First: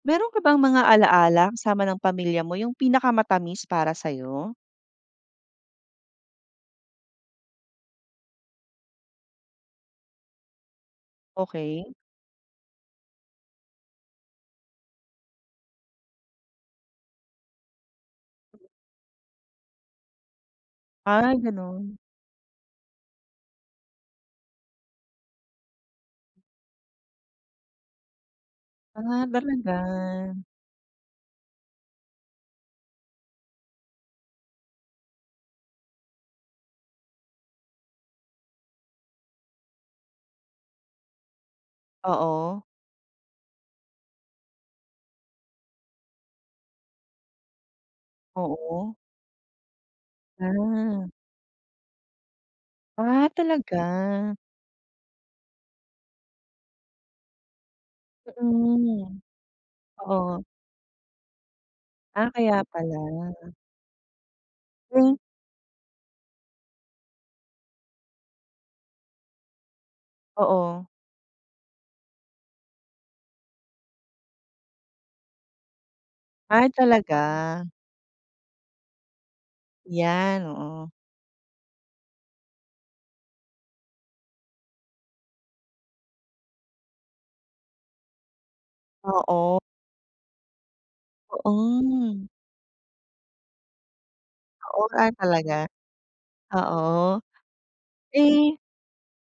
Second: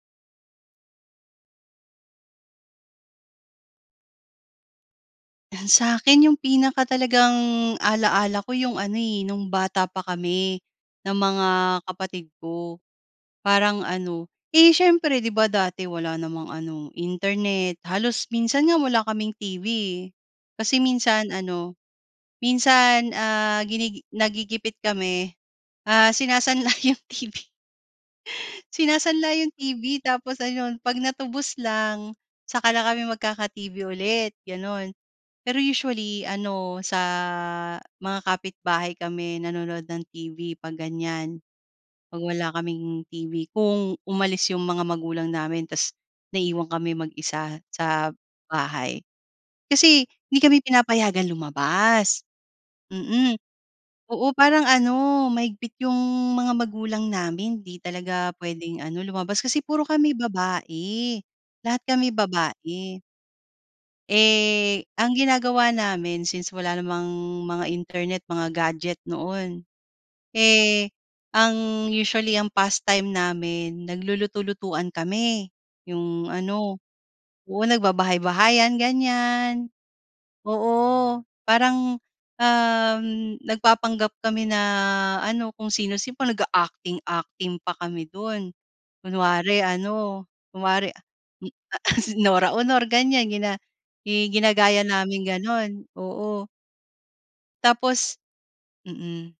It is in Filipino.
Meron ka bang mga alala kasama ng pamilya mo yung pinakamatamis para sayo? Ah, sakin yung pinaka talagang ala-ala ko yung ano, eh, nung bata pa kami ng mga Okey. kapatid ko parang ano, eh, siyempre 'di ba dati wala namang ano internet. Halos minsan nga wala kaming TV, eh, kasi minsan Ay ano ganun. minsan, ah, ginigi nagigipit kami, ah, sinasanla yung TV. Ah, Sinasanla yung talaga? TV tapos ayun pag natubos lang saka lang kami magkaka-TV ulit ganon. Pero usually ano sa mga kapitbahay kami nanonood ng TV pag ganyan pag wala Oo. kaming TV. Kung umalis yung mga magulang namin tapos naiiwan kami mag-isa sa Oo. bahay. Kasi hindi kami Hmm. pinapayagan lumabas, Ah, mm. talaga. Oo parang ano, mahigpit yung mga magulang namin di talaga puwedeng ano Mm, lumabas Kasi puro kami oo. babae. Lahat kami Ah, kaya babae. pala. Eh, ang Eh. ginagawa namin since wala namang mga internet, mga gadget noon. Oo. Eh, ang usually ang pastime namin nagluluto-lutuan kami, yung Ay ano talaga. oo nagbabahay-bahayan ganyan. Yan oo. Oo. Parang, um, nagpapanggap kami na ano kung sino-sino parang naga-acting acting pa kami dun kunwari Oo. ano kunwari a m ah Oh, si hmm. Nora Aunor ganyan gina i ginagaya Oo, ah, naming talaga ganon, oo. oo. Tapos, Eh. mm.